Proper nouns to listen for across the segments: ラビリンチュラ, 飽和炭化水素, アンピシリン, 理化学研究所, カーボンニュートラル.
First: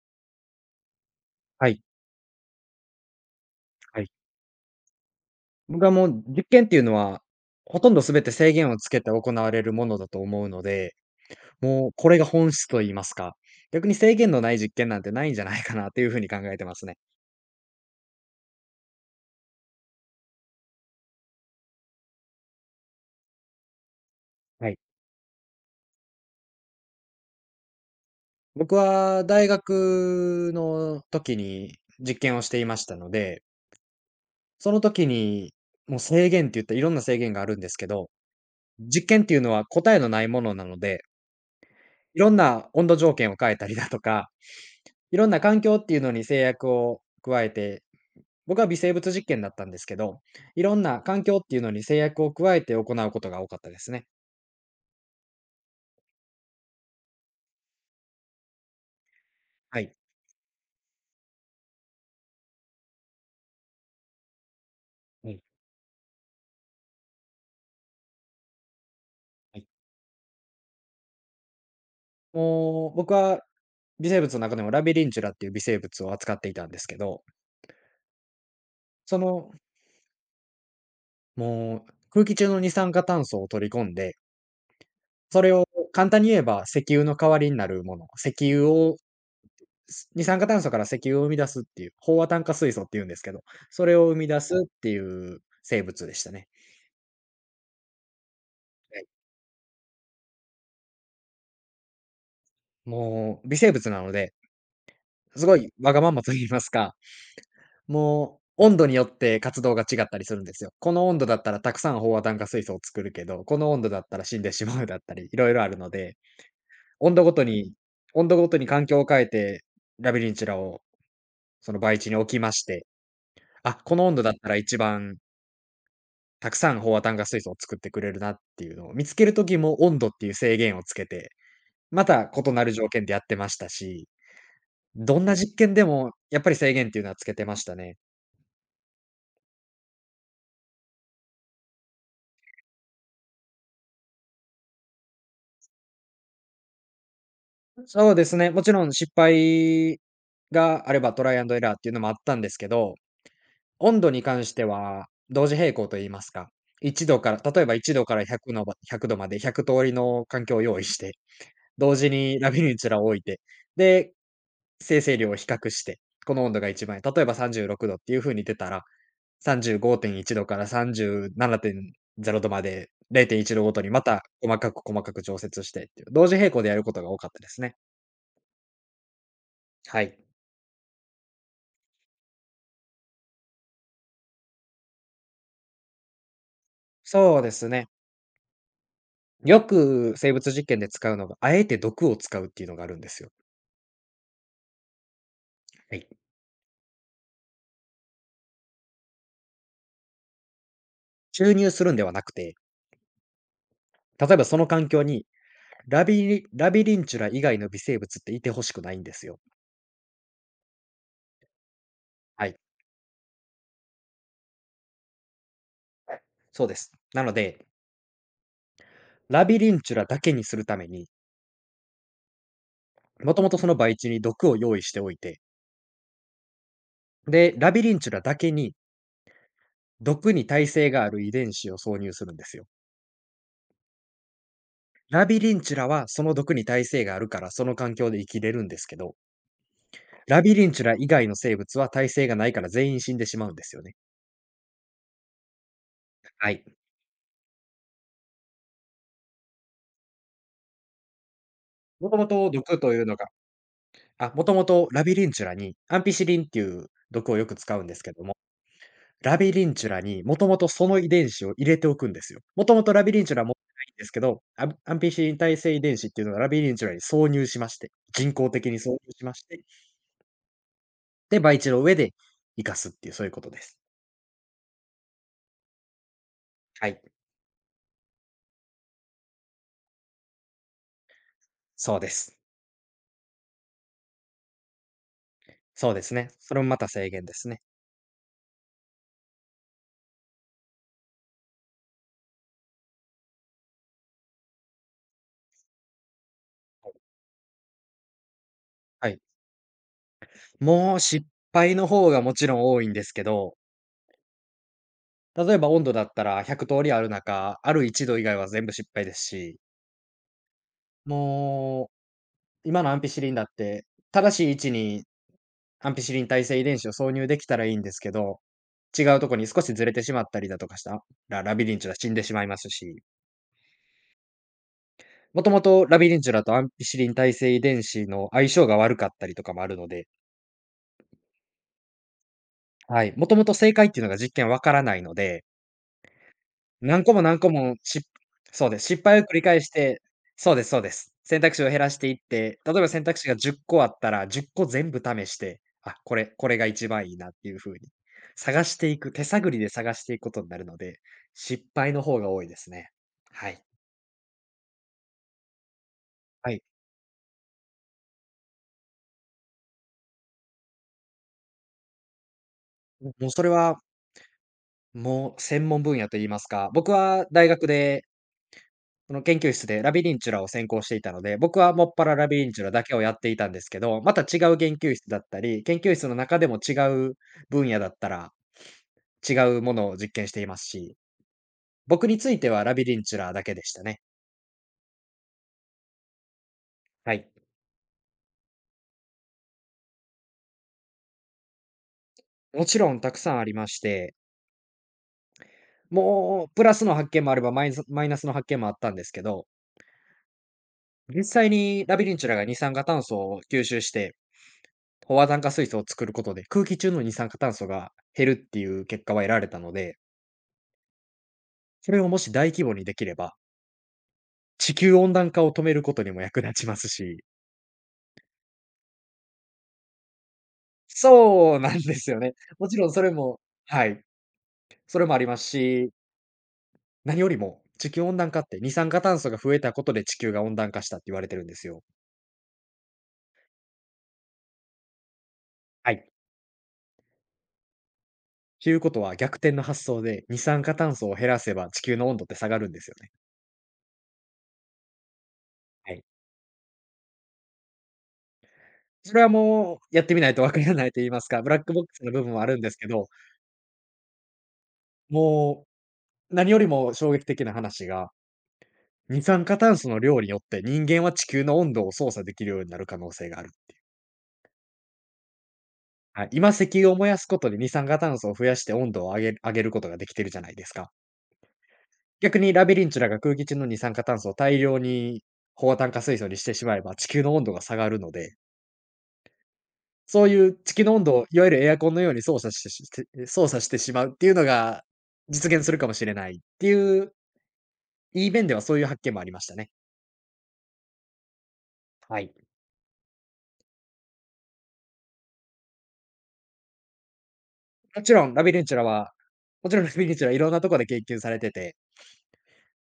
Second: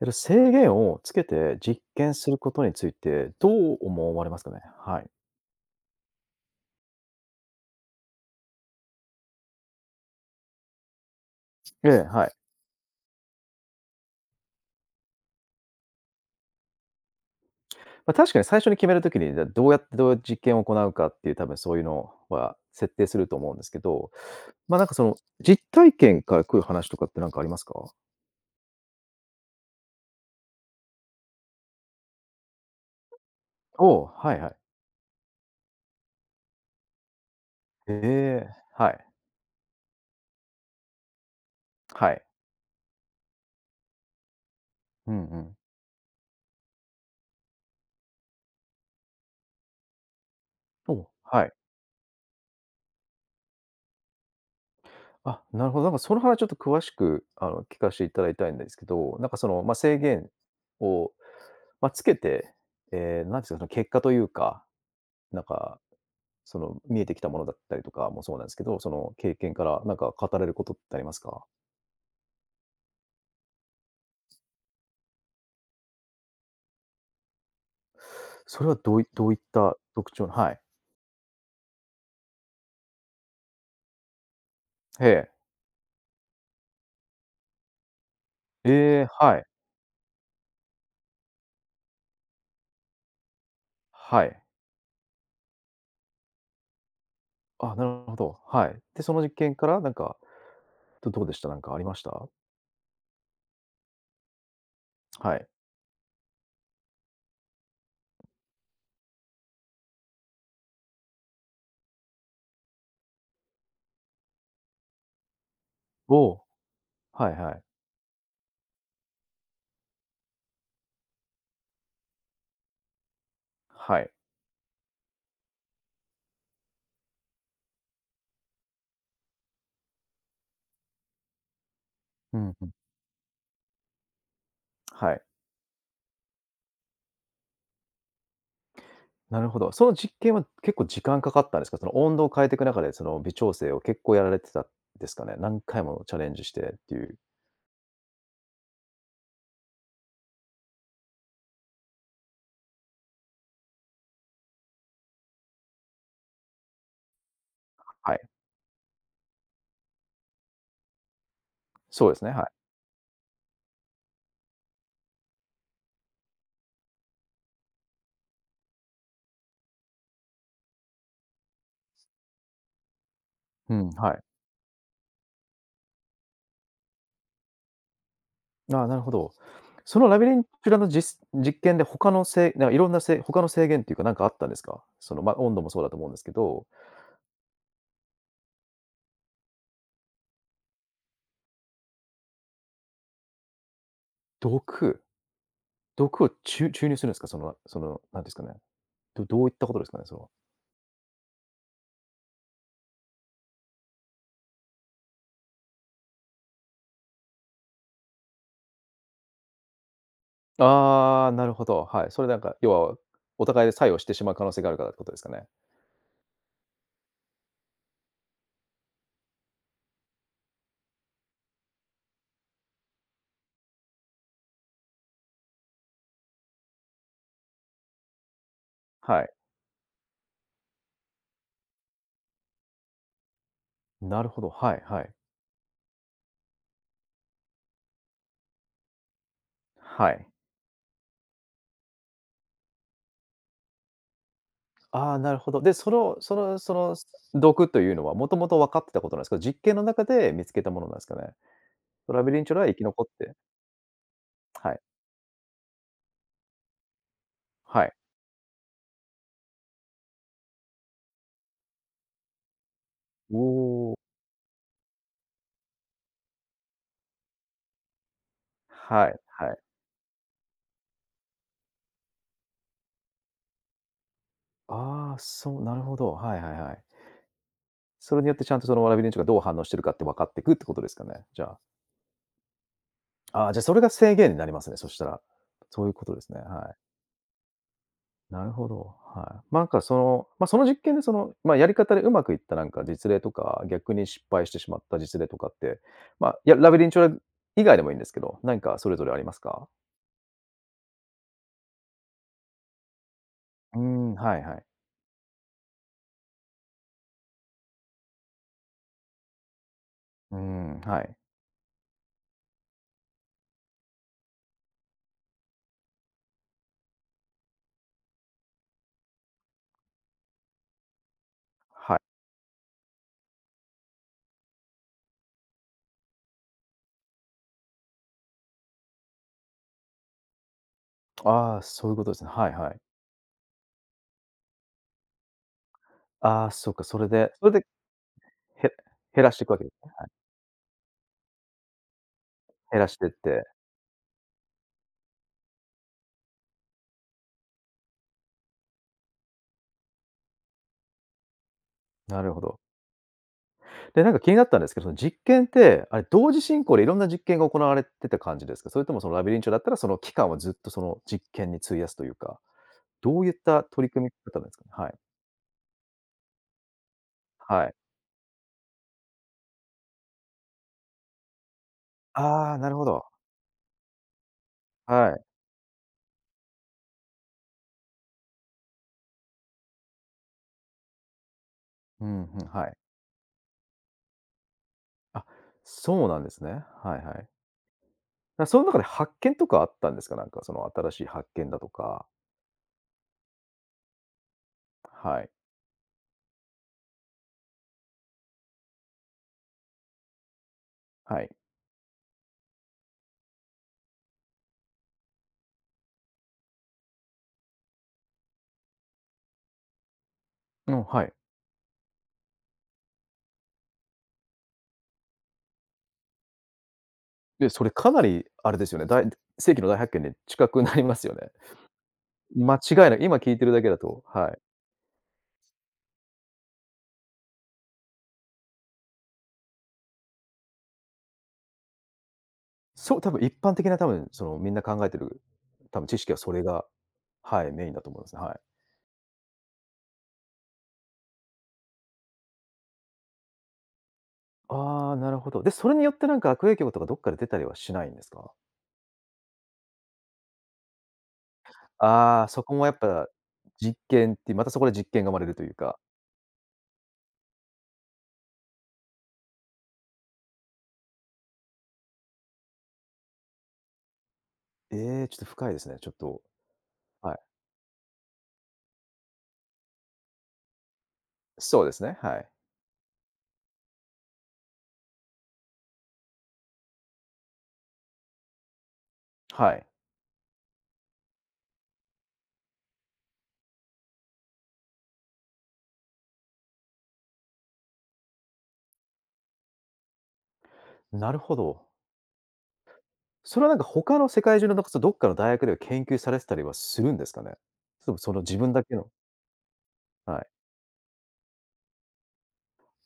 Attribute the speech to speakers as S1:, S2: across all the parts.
S1: 制限をつけて
S2: は
S1: 実
S2: い、
S1: 験することについて、どう
S2: はい。
S1: 思われますかね？はい。
S2: 僕はもう実験っていうのは、ほとんど全て制限をつけて行われるものだと思うので、
S1: え
S2: もう
S1: え、
S2: これが
S1: はい。
S2: 本質と言いますか、逆に制限のない実験なんてないんじゃないかなというふうに考えてますね。
S1: 確かに最初に決める時に、じゃ、どうやってどう実験を行うかっていう、多分そういうのは設定すると思うんですけど、
S2: は
S1: ま、
S2: い。
S1: なんかその、実体験から来る話とかってなんかありますか？
S2: 僕は大学の時に実験をしていましたので、
S1: おお、はいはい。
S2: その時にもう制限って言ったらいろんな制限があるんですけど、
S1: ええ、はい。
S2: 実験っていうのは答えのないものなので、
S1: は
S2: い
S1: い。
S2: ろんな温度条件を変えたりだとか、
S1: う
S2: い
S1: ん
S2: ろん
S1: う
S2: な
S1: ん。
S2: 環境っていうのに制約を加えて、僕は微生物実験だったんですけど、いろん
S1: お
S2: な
S1: お、
S2: 環境
S1: は
S2: っ
S1: い。
S2: ていうのに制約を加えて行うことが多かったですね。
S1: あ、なるほど。なんかその話ちょっと詳しく、聞かしていただきたいんですけど、
S2: はい。
S1: 制限をつけて、ええ、なんていうか、その結果というか、
S2: うん、
S1: なんか、その見えてきたものだったりとかもそうなんですけど、その経験
S2: は
S1: か
S2: い。
S1: らなんか語れることってありますか？
S2: もう、僕は微生物の中でもラビリンチュラっていう微生物を扱っていたんですけど、
S1: それはどうい
S2: そ
S1: どういっ
S2: の、
S1: た特徴の、はい。
S2: もう、空気中の二酸化炭素を取り込んで、
S1: ええ。
S2: それを簡単に言えば石油の代わりになるもの、石油を、
S1: ええ、はい。
S2: 二酸化炭素から石油を生み出すっていう、飽和炭化水素っていうんですけど、それを生
S1: は
S2: み出
S1: い。
S2: すっていう生物でしたね。
S1: あ、なるほど、はい。
S2: は
S1: で、
S2: い。
S1: その実験からなんか、どうでした？なんかありました？
S2: もう微生物なので、
S1: は
S2: す
S1: い。
S2: ごいわがままと言いますか、もう温度によって活動が違ったりするんですよ。この温度だったらたくさん飽和炭化水素を作るけど、この温度だったら死んでしまうだったり、いろいろあるの
S1: お
S2: で、
S1: お、
S2: 温度
S1: は
S2: ご
S1: い
S2: と
S1: はい。
S2: に温度ごとに環境を変えて、ラビリンチュラをその培地に置きまして、あ、こ
S1: は
S2: の
S1: い。
S2: 温度だったら一番たくさん飽和炭化水素を作ってくれるなっていうのを見つける時も、温度っていう制限をつけて、また
S1: う
S2: 異
S1: ん
S2: な
S1: うん。
S2: る条件でやってましたし、
S1: は
S2: ど
S1: い。
S2: んな実験でもやっぱり制限っていうのはつけてましたね。
S1: なるほど。その実験は結構時間かかったんですか？その温度を変えていく中で、その微調整を結構やられてたんですかね？何回もチャレンジしてっていう。
S2: そうですね。もちろん失敗があればトライアンドエラーっていうのもあったんですけど、温度に関しては同時並行と言いますか、1度から、例えば1度
S1: は
S2: から
S1: い。
S2: 100のば1度まで100通りの環境を用意して、同
S1: そ
S2: 時
S1: うですね、
S2: に
S1: はい。
S2: ラビニューチュラを置いて、で、生成量を比較して、この温度が一番いい、例えば36度っていう風に出たら、35.1度から37.0度まで0.1度ご
S1: う
S2: と
S1: ん、
S2: に、ま
S1: はい。
S2: た細かく細かく調節してっていう、同時並行でやることが多かったですね。
S1: ああ、なるほど。そ
S2: は
S1: のラ
S2: い。
S1: ビリンチュラの実験で他のせいなんかいろんな他の制限っていうか、なんかあったんですか？温度もそうだと思うんですけど、
S2: そうですね。よく生物実験で使うのが、あえて毒を使うっていうのがあるんですよ。
S1: 毒
S2: はい。
S1: 毒を注入するんですか？なんですかね、どういったことですかね？それは。
S2: 注入するんではなくて、例えばその環境にラビリンチュラ以外の微生物っていて欲しくないんですよ。
S1: ああ、なるほど、はい。それなん
S2: は
S1: か、
S2: い、
S1: 要はお互いで作用してしまう可能性があるからってことですかね？
S2: そうです。なので、ラビリンチュラだけにするために、もともとその培地に毒を用意しておいて、で、ラビリンチュラだけに
S1: はい。
S2: 毒に耐性がある遺伝子を挿入するんですよ。
S1: なるほど、はいはい。
S2: ラビリンチュラはその毒に耐性があるから、その環境で生きれるんですけど、
S1: はい。
S2: ラビリンチュラ以外の生物は耐性がないから全員死んでしまうんですよね。
S1: ああ、なるほど。で、そのそ
S2: は
S1: の
S2: い。
S1: その毒というのはもともと分かってたことなんですか？実験の中で見つけたものなんですかね？
S2: も
S1: ト
S2: と
S1: ラ
S2: も
S1: ビリン
S2: と
S1: チュラは生
S2: 毒
S1: き
S2: とい
S1: 残っ
S2: うのが
S1: て、
S2: あ、もとも
S1: はい、
S2: とラビリンチュラにアンピシリンっていう毒をよく使う
S1: は
S2: ん
S1: い。
S2: ですけども、ラビリンチュラにもともとその遺伝子を入れておくんですよ。もともとラビリンチ
S1: お
S2: ュラ持ってないん
S1: お、
S2: ですけど、アンピシリン耐性遺伝子っていうのがラビリンチュラに挿入しまして、人工的に挿入
S1: はい
S2: しまし
S1: はい。
S2: て、で、培地の上で生かすっていう、そういうことです。
S1: ああ、そう、なるほど、はいはいはい。
S2: はい、
S1: それによってちゃんとそのラビリンチュラがどう反応してるかって分かっていくってことですかね？じゃあ。
S2: そうです。
S1: ああ、じゃ、それが制限になりますね、そしたら。そういう
S2: そうで
S1: こと
S2: す
S1: で
S2: ね。
S1: すね、
S2: それも
S1: はい。
S2: また制限ですね。
S1: なるほど、はい。その実験でその、やり方でうまくいったなんか実例とか、逆に失敗してしまった実例とかって、いや、ラビリンチョラ以外でもいいんですけど、何かそれぞ
S2: は
S1: れあ
S2: い。
S1: りますか？
S2: もう失敗の方がもちろん多いんですけど、
S1: うーん、はいはい。
S2: 例えば温度だったら100通りある中、ある1度以外は全部失敗ですし、
S1: うーん、はい。
S2: もう、今のアンピシリンだって、正しい位置にアンピシリン耐性遺伝子を挿入できたらいいんですけど、違うとこに少しずれてしまったりだとかしたら、ラビリンチュ
S1: は
S2: ラ
S1: い。
S2: 死んでしまいますし、もともとラビリンチュラとアンピシリン耐性遺伝子の相性が悪かったりとかもあるので、
S1: ああ、そういうことですね。はいはい。
S2: はい、もともと正解っていうのが実験わからないので、
S1: ああ、そっか、そ
S2: 何
S1: れ
S2: 個も
S1: で
S2: 何
S1: そ
S2: 個
S1: れで、
S2: も、そ
S1: へ、
S2: うです。失敗を
S1: 減ら
S2: 繰
S1: し
S2: り
S1: ていくわ
S2: 返
S1: けで
S2: し
S1: す。
S2: て、そうです、そうです。選択肢を減らしていって、例
S1: 減
S2: え
S1: ら
S2: ば
S1: し
S2: 選
S1: てっ
S2: 択肢が
S1: て、
S2: 10個あったら、10個全部試して、あ、これこれが一番いいなっていう風に、探していく、手探りで探していくことになるので、失敗の方
S1: な
S2: が
S1: るほ
S2: 多いで
S1: ど。
S2: すね。はい。
S1: で、なんか気になったんですけど、その実験って、あれ、同時
S2: はい。
S1: 進行でいろんな実験が行われてた感じですか？それともそのラビリンチョだったら、その期間をずっとその実験に費やすというか、どう
S2: もう
S1: いっ
S2: それ
S1: た
S2: は、
S1: 取り組み方ですかね？はい。
S2: もう専門分野と言いますか、僕は大
S1: は
S2: 学
S1: い。
S2: でその研究室でラビリンチュラを専攻していたので、僕はもっぱらラビリ
S1: あ
S2: ン
S1: あ、
S2: チュ
S1: な
S2: ラ
S1: る
S2: だ
S1: ほ
S2: けを
S1: ど。
S2: やっていたんですけど、また違う研究室
S1: は
S2: だっ
S1: い。
S2: たり、研究室の中でも違う分野だったら、違うものを実験していますし、
S1: う
S2: 僕に
S1: ん、
S2: つ
S1: ふ
S2: い
S1: ん、
S2: ては
S1: は
S2: ラ
S1: い。
S2: ビリンチュラだけでしたね。
S1: あ、そうなんですね。はいは
S2: は
S1: い。
S2: い。
S1: その中で発見とかあったんですか？なんかその新しい発見だとか。
S2: もちろんたくさんありまして、
S1: はい。
S2: もうプラスの発見もあればマイナスの発見もあったんですけど、
S1: は
S2: 実
S1: い。
S2: 際にラビリンチュラが二酸化炭素を吸収して、飽和炭化水素を作ることで、空気中の二酸化炭素が減るっていう結果は得られたので、
S1: うん、はい。
S2: それをもし大規模にできれば、地球温暖化を止めることにも役立ちますし。
S1: で、それかなりあれですよね、世紀の大発見に近くなりますよね。
S2: そうなんですよね。
S1: 間
S2: も
S1: 違い
S2: ちろん
S1: なく、
S2: それ
S1: 今聞い
S2: も、
S1: てるだけだ
S2: は
S1: と、
S2: い、
S1: はい。
S2: それもありますし、何よりも地球温暖化って二酸化炭素が増えたことで地球が温暖化したって言われてるんですよ。
S1: そう、多分一般的な多分そのみんな考えてる、多分
S2: は
S1: 知
S2: い。
S1: 識はそれが、はい、メインだと思うんですね。はい。
S2: ということは逆転の発想で、二酸化炭素を減らせば地球の温度って下がるんですよね。
S1: ああ、なるほど。で、それによ
S2: は
S1: っ
S2: い。
S1: てなんか悪影響とかどっかで出たりはしないんですか？
S2: それはもうやってみないとわからないと言いますか、ブラックボックスの部
S1: ああ、
S2: 分
S1: そ
S2: はあ
S1: こ
S2: るん
S1: も
S2: で
S1: や
S2: す
S1: っ
S2: けど、
S1: ぱ実験ってまたそこで実験が生まれるという
S2: も
S1: か。
S2: う何よりも衝撃的な話が、二酸化炭素の量によって人間は地球の温度を操作できるようになる可能性がある。
S1: ええ、ちょっと深いですね、ちょっと。
S2: はい、今石油を燃
S1: は
S2: や
S1: い。
S2: すことで二酸化炭素を増やして、温度を上げることができてるじゃないですか。
S1: そうですね、はい。
S2: 逆にラビリンチュラが空気中の二酸化炭素を大量に飽炭化水素にしてしまえば、地球の温度が下がるので、
S1: はい。
S2: そういう地球の温度をいわゆるエアコンのように操作してしまうっていうのが実現するかもしれないっていう、いい面ではそういう発見もありましたね。
S1: なるほど。
S2: はい。
S1: それはなんか他の世界中のどっかの大学では研究されてたりはするんですかね？それとも
S2: も
S1: そ
S2: ち
S1: の
S2: ろん
S1: 自
S2: ラ
S1: 分
S2: ビリ
S1: だ
S2: ン
S1: け
S2: チュラ
S1: の、
S2: はもちろんラビリン
S1: は
S2: チ
S1: い。
S2: ュラはいろんなところで研究されてて、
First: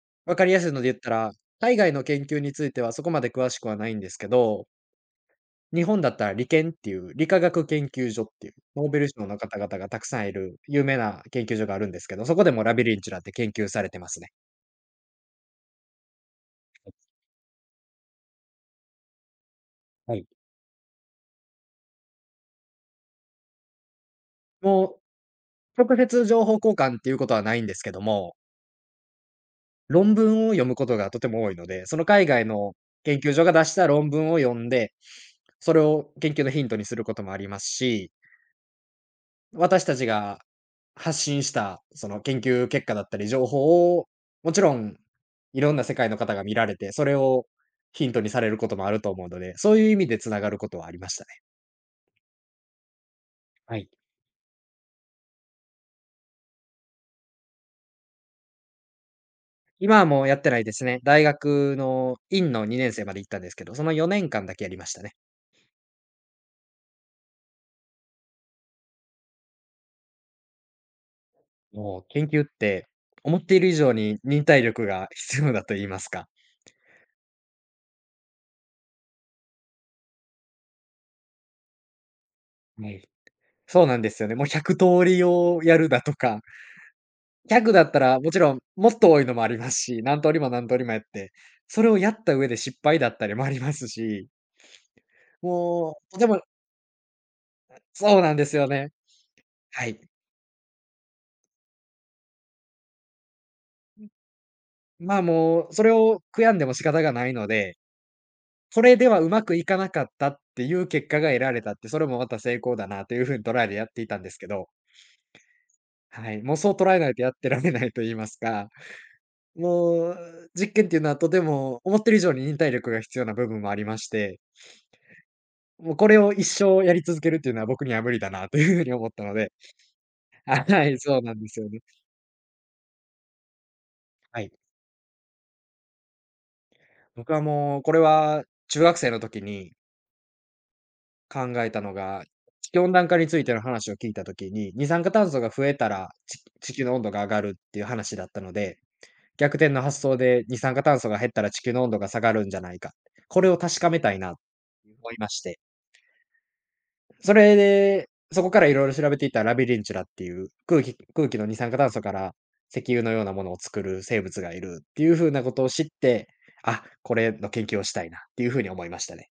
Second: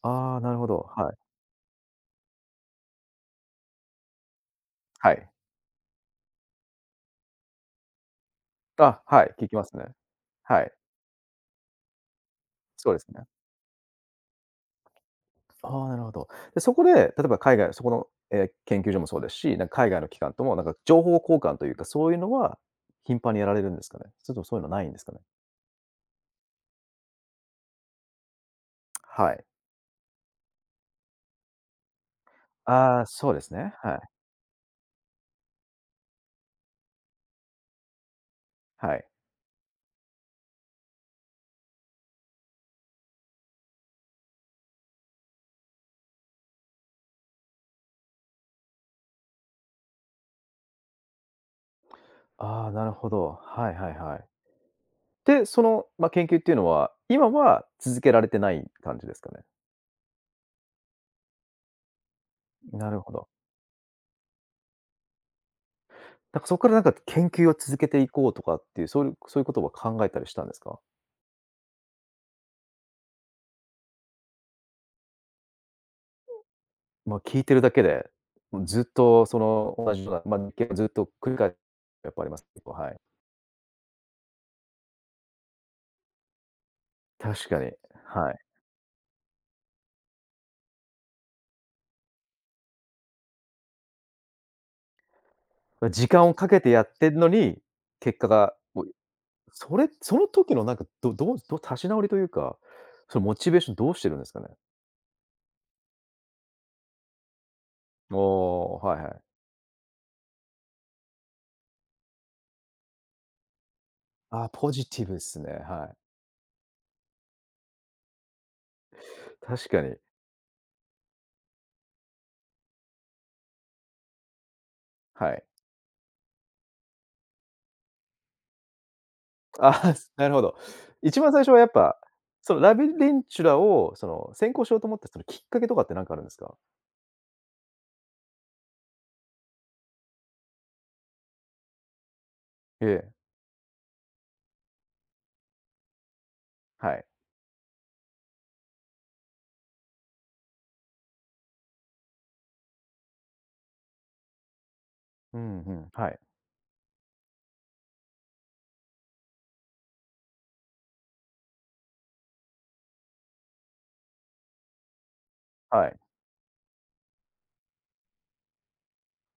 S1: あ
S2: わ
S1: あ、
S2: か
S1: な
S2: り
S1: る
S2: や
S1: ほ
S2: すい
S1: ど。
S2: ので言った
S1: はい。
S2: ら、海外の研究についてはそこまで詳しくはないんですけど、
S1: はい。
S2: 日本だったら理研っていう理化学研究所っていう、ノーベ
S1: あ、
S2: ル
S1: は
S2: 賞
S1: い、
S2: の
S1: 聞き
S2: 方
S1: ます
S2: 々
S1: ね。
S2: がたくさんいる
S1: はい、
S2: 有名な研究所があるんですけど、そこでもラビ
S1: そう
S2: リ
S1: で
S2: ン
S1: す
S2: チュラ
S1: ね。
S2: って研究されてますね。
S1: ああ、なるほど。で、そこで、例えば海外そこの、え、研究所もそうですし、なんか海外の
S2: は
S1: 機
S2: い。
S1: 関ともなんか情報交換というか、そういうのは頻繁にやられるんですかね？それともそういうのないんで
S2: も
S1: すかね？
S2: う直接情報交換っていうことはないんですけども、
S1: はい。
S2: 論文を読むことがとても多いので、その海外の
S1: ああ、
S2: 研
S1: そ
S2: 究
S1: うで
S2: 所
S1: す
S2: が出
S1: ね。
S2: した
S1: はい。
S2: 論文を読んで、それを研究のヒントにすることもありますし、
S1: はい。
S2: 私たちが発信した、その研究結果だったり、情報を、もちろんいろんな世界の方が見られて、それをヒントにされることもあると思うので、そういう意味でつながることはありましたね。
S1: ああ、なるほど。はい
S2: はい。
S1: はいはい。で、その、研究っていうのは、今は続けられてない感じですかね？
S2: 今はもうやってないですね。大学の院の
S1: な
S2: 2年
S1: る
S2: 生
S1: ほ
S2: まで行
S1: ど。
S2: ったんですけど、その4年間だけやりましたね。
S1: なんかそこからなんか研究を続けていこうとかっていう、そういうことは考えたりしたんですか？
S2: もう研究って、思っている以上に忍耐力が必要だと言いますか。
S1: 聞いてるだけで、もうずっとその同じような、ずっと繰り返す、やっぱあります。結構、
S2: は
S1: はい。
S2: い。そうなんですよね。もう100通りをやるだとか、
S1: 確
S2: ギ
S1: か
S2: ャ
S1: に、
S2: グだったら、も
S1: はい。
S2: ちろんもっと多いのもありますし、何通りも何通りもやって、それをやった上で失敗だったりもありますし、も
S1: 時
S2: う、とて
S1: 間を
S2: も
S1: かけてやってんのに、結
S2: そう
S1: 果
S2: なんで
S1: が、
S2: すよ
S1: もう、
S2: ね。
S1: そ
S2: は
S1: れ
S2: い。
S1: その時のなんか、どどうど立ち直りというか、そのモチベーションどうしてるんですかね？
S2: まあ、もう、それを悔やんでも仕方がないので、
S1: おお、
S2: これ
S1: はい
S2: で
S1: は
S2: は
S1: い。
S2: うまくいかなかったっていう結果が得られたって、それもまた成功だなというふうに捉えてやっていたんです
S1: あ
S2: け
S1: あ、
S2: ど、
S1: ポジティブっすね、は
S2: はい、もうそう捉えないとやってられないと言いますか、
S1: い。確かに、
S2: もう、実験っていうのはとても思ってる以上に忍耐力が必要な部分もありまして、
S1: はい。
S2: もうこれを一生やり続けるっていうのは僕には無理だなというふうに思ったので、
S1: ああ、なるほ ど。
S2: あ、はい、そ
S1: 一
S2: う
S1: 番
S2: なん
S1: 最
S2: で
S1: 初は
S2: す
S1: や
S2: よ
S1: っ
S2: ね。
S1: ぱ、そのラビリンチュラをその
S2: は
S1: 専
S2: い。
S1: 攻しようと思ったそのきっかけとかって何かあるんですか？
S2: 僕はもうこれは中学生の時に考えたのが、地球
S1: え
S2: 温暖
S1: え、
S2: 化についての話を聞いた時に、二酸化炭素が増えたら、地球
S1: は
S2: の温
S1: い。
S2: 度が上がるっていう話だったので、逆転の発想で二酸化炭素が減ったら地球の温度が下がるんじゃないか、これを確かめたいなと思いま
S1: う
S2: して、
S1: んうん、はい、
S2: それで、そこからいろいろ調べていったラビリンチュラっていう空気の二酸化炭素から石油のようなものを作る生物がいるっていう風なことを知っ
S1: はい。
S2: て、あ、これの研究をしたいなっていう風に思いましたね。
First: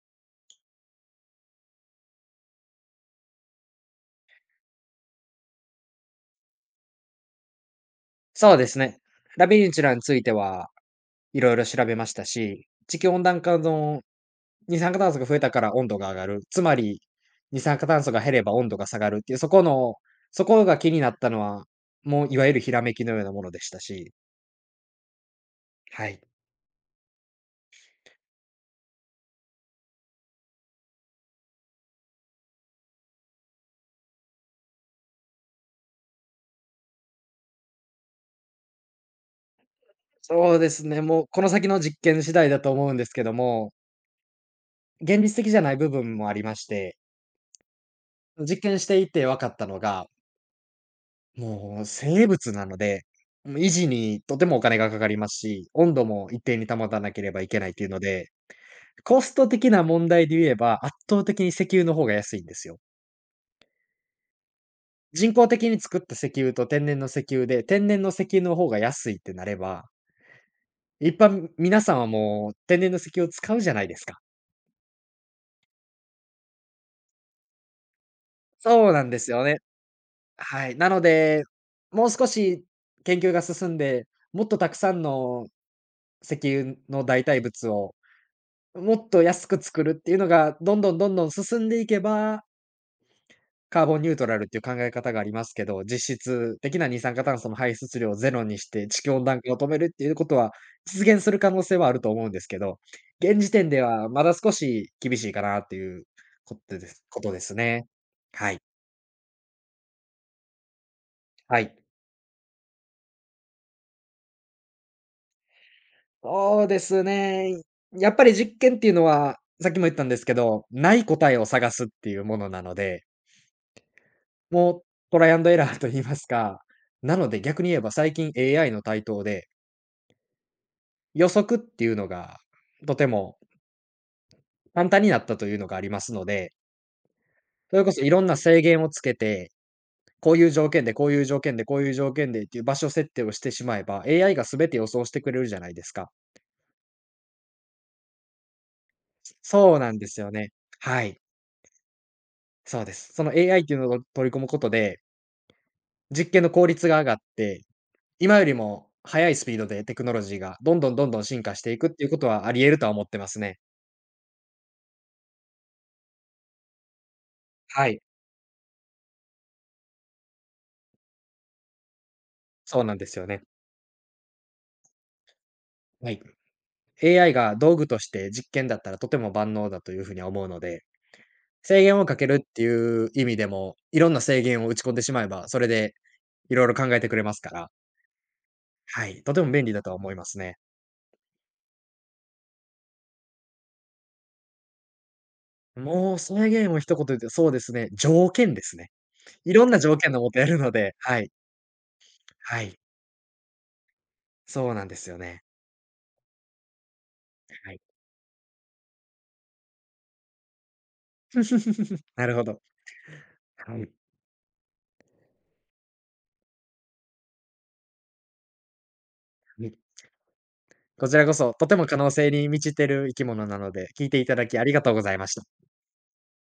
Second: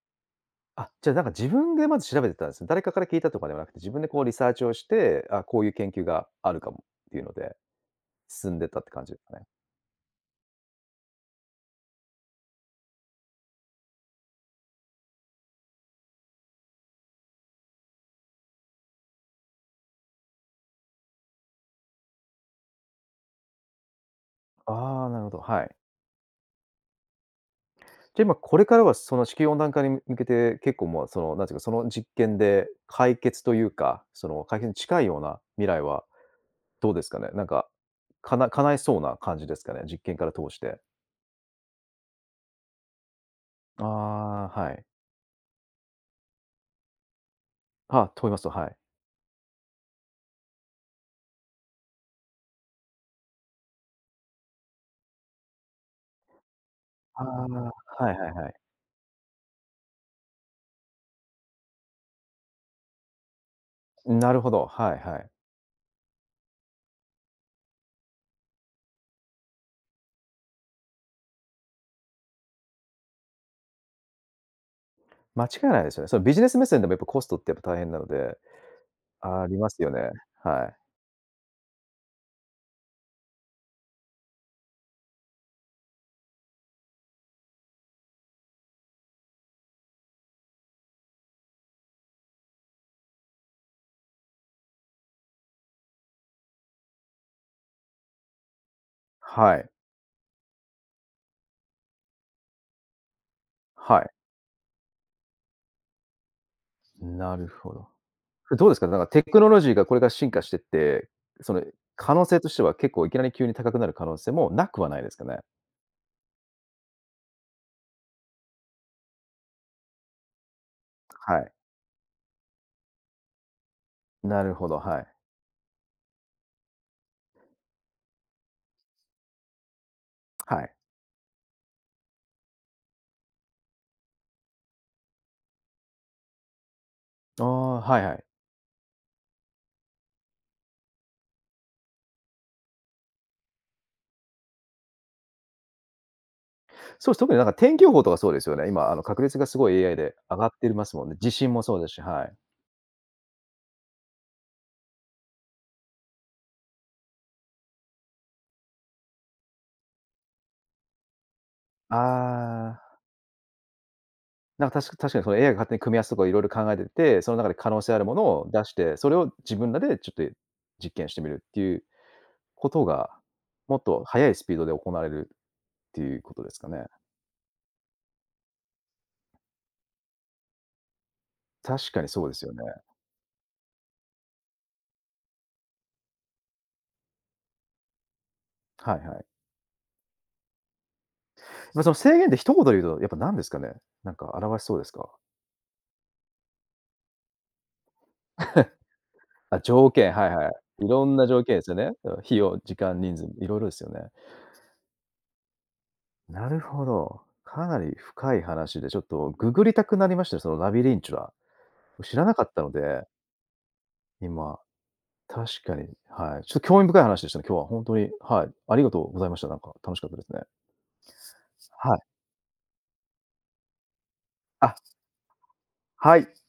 S1: あ、じゃあなんか自分でまず調べてたんですね。誰かから聞いたとかではなくて、自分でこうリサーチをして、あ、こういう研究があるかもっていうので、進
S2: そう
S1: んで
S2: で
S1: っ
S2: す
S1: たって
S2: ね。
S1: 感じですかね。
S2: ラビリンチュラについてはいろいろ調べましたし、地球温暖化の二酸化炭素が増えたから温度が上がる、つまり二酸化炭素が減れば温度が下がるっていう、そこが気になったのは、もういわゆるひらめきのようなものでしたし、
S1: ああ、なるほど、はい。
S2: はい。
S1: じゃ、今これからはその地球温暖化に向けて、結構もうその、なんていうか、その実験で解決というか、その解決に近いような未来はどうですかね？なんか、叶えそうな感じですかね？実験から通
S2: そう
S1: し
S2: で
S1: て。
S2: すね、もうこの先の実験次第だと思うんですけども、
S1: ああ、はい。
S2: 現実的じゃない部分もありまして、
S1: あ、と言いますと、
S2: 実
S1: はい。
S2: 験していて分かったのが、もう生物なので、もう維持にとてもお金がかかりますし、温度も一定に保たなけ
S1: あ
S2: ればいけないというの
S1: あ、はいは
S2: で、
S1: いはい。
S2: コスト的な問題で言えば、圧倒的に石油の方が安いんですよ。
S1: なるほど、はいはい。
S2: 人工的に作った石油と天然の石油で、天然の石油の方が安いってなれば、一般皆さんはもう天然の石油を使うじゃないですか。
S1: 間違いないですよね。そのビジネス目線でもやっぱコストってやっぱ大変なので、
S2: そうなんですよ
S1: あり
S2: ね。
S1: ますよね。は
S2: はい、な
S1: い。
S2: ので、もう少し研究が進んで、もっとたくさんの石油の代替物を、もっと安く作るっていうのが、どんどんどんどん進んでいけば、カーボンニュートラルっていう考え方がありますけど、実質的な二酸化炭素の排出量をゼロにして、地球温暖化
S1: は
S2: を止
S1: い。
S2: めるっていうことは、実現する可能性はあると思うんですけど、現時点で
S1: はい。
S2: はまだ少し厳しいかなっていうことですこと
S1: な
S2: で
S1: る
S2: す
S1: ほ
S2: ね。
S1: ど。
S2: はい、
S1: どうですか？なんかテクノロジーがこれから進化してって、そ
S2: は
S1: の
S2: い。
S1: 可能性としては結構いきなり急に高くなる可能性もなくはないですかね？
S2: そうですね。やっぱり実験っていうのは、さっきも言ったんですけど、ない答え
S1: は
S2: を
S1: い。
S2: 探すっていうものなので、
S1: なるほど、
S2: もう
S1: はい。
S2: トライアンドエラーと言いますか、なので逆に言えば最近 AI の台頭で、
S1: はい。
S2: 予測っていうのがとても簡単になったというのがありますので、
S1: あ
S2: そ
S1: あ、
S2: れこ
S1: は
S2: そ
S1: い
S2: い
S1: は
S2: ろ
S1: い。
S2: んな制限をつけて、こういう条件で、こういう条件で、こういう条件でっていう場所設定をしてしまえば、AI が全て予想してくれるじゃないですか。
S1: そうです。特になんか天気予報とかそうですよね。今あの確率がすごい
S2: そうな
S1: AI
S2: んで
S1: で
S2: すよ
S1: 上がっ
S2: ね。
S1: てます
S2: は
S1: もんね。
S2: い。
S1: 地震もそうですし、はい。
S2: そうです。その AI っていうのを取り込むことで、実験の効率が上がって、今よりも速いスピードでテクノロジーがどんどんどんどん進化していくっていうことはあり得る
S1: あ
S2: と
S1: あ。
S2: は思ってますね。
S1: なんか、確かにその AI が勝手に組み合わせとかいろいろ考えてて、その中で可能
S2: は
S1: 性あ
S2: い、
S1: るものを出して、それを自分らでちょっと実験してみるっていうこ
S2: そう
S1: と
S2: なんで
S1: が、
S2: すよね。
S1: もっと速いスピードで行われるって
S2: は
S1: い
S2: い。
S1: うことですかね。
S2: AI が道具として実験だったらとても万能だというふうには思うので、制
S1: 確
S2: 限
S1: か
S2: を
S1: に
S2: か
S1: そ
S2: け
S1: うで
S2: る
S1: す
S2: っ
S1: よ
S2: て
S1: ね。
S2: いう意味でも、いろんな制限を打ち込んでしまえば、それでいろいろ考えてくれますから、
S1: はい
S2: は
S1: は
S2: い、
S1: い。
S2: とても便利だとは思いますね。
S1: その制限って一言で言うと、やっぱ何ですかね？なんか表しそうですか？
S2: もう制限を一言で言うと、そうですね、条件ですね。い
S1: あ、
S2: ろんな
S1: 条
S2: 条件
S1: 件、
S2: の
S1: は
S2: も
S1: い
S2: とや
S1: はい。
S2: るの
S1: い
S2: で、
S1: ろん
S2: は
S1: な
S2: い、
S1: 条件ですよね。うん、費用、
S2: は
S1: 時
S2: い、
S1: 間、人数、いろいろですよね。
S2: そうなんですよね。
S1: なるほど。か
S2: は
S1: な
S2: い。
S1: り深い話で、ちょっとググりたくなりましたよ、そのラビリンチュラ。知ら
S2: な
S1: な
S2: る
S1: か
S2: ほ
S1: っ
S2: ど。
S1: たので、
S2: はい。
S1: 今。確かに、はい。ちょっと興味深い話でしたね、今日は本当に、はい。ありがとうございました。なん
S2: は
S1: か
S2: い。
S1: 楽しかったですね。
S2: こちらこそ、とても
S1: は
S2: 可
S1: い。
S2: 能性に満ちてる生き物なので、聞いていただきあり
S1: あ、
S2: がとうございました。
S1: はい。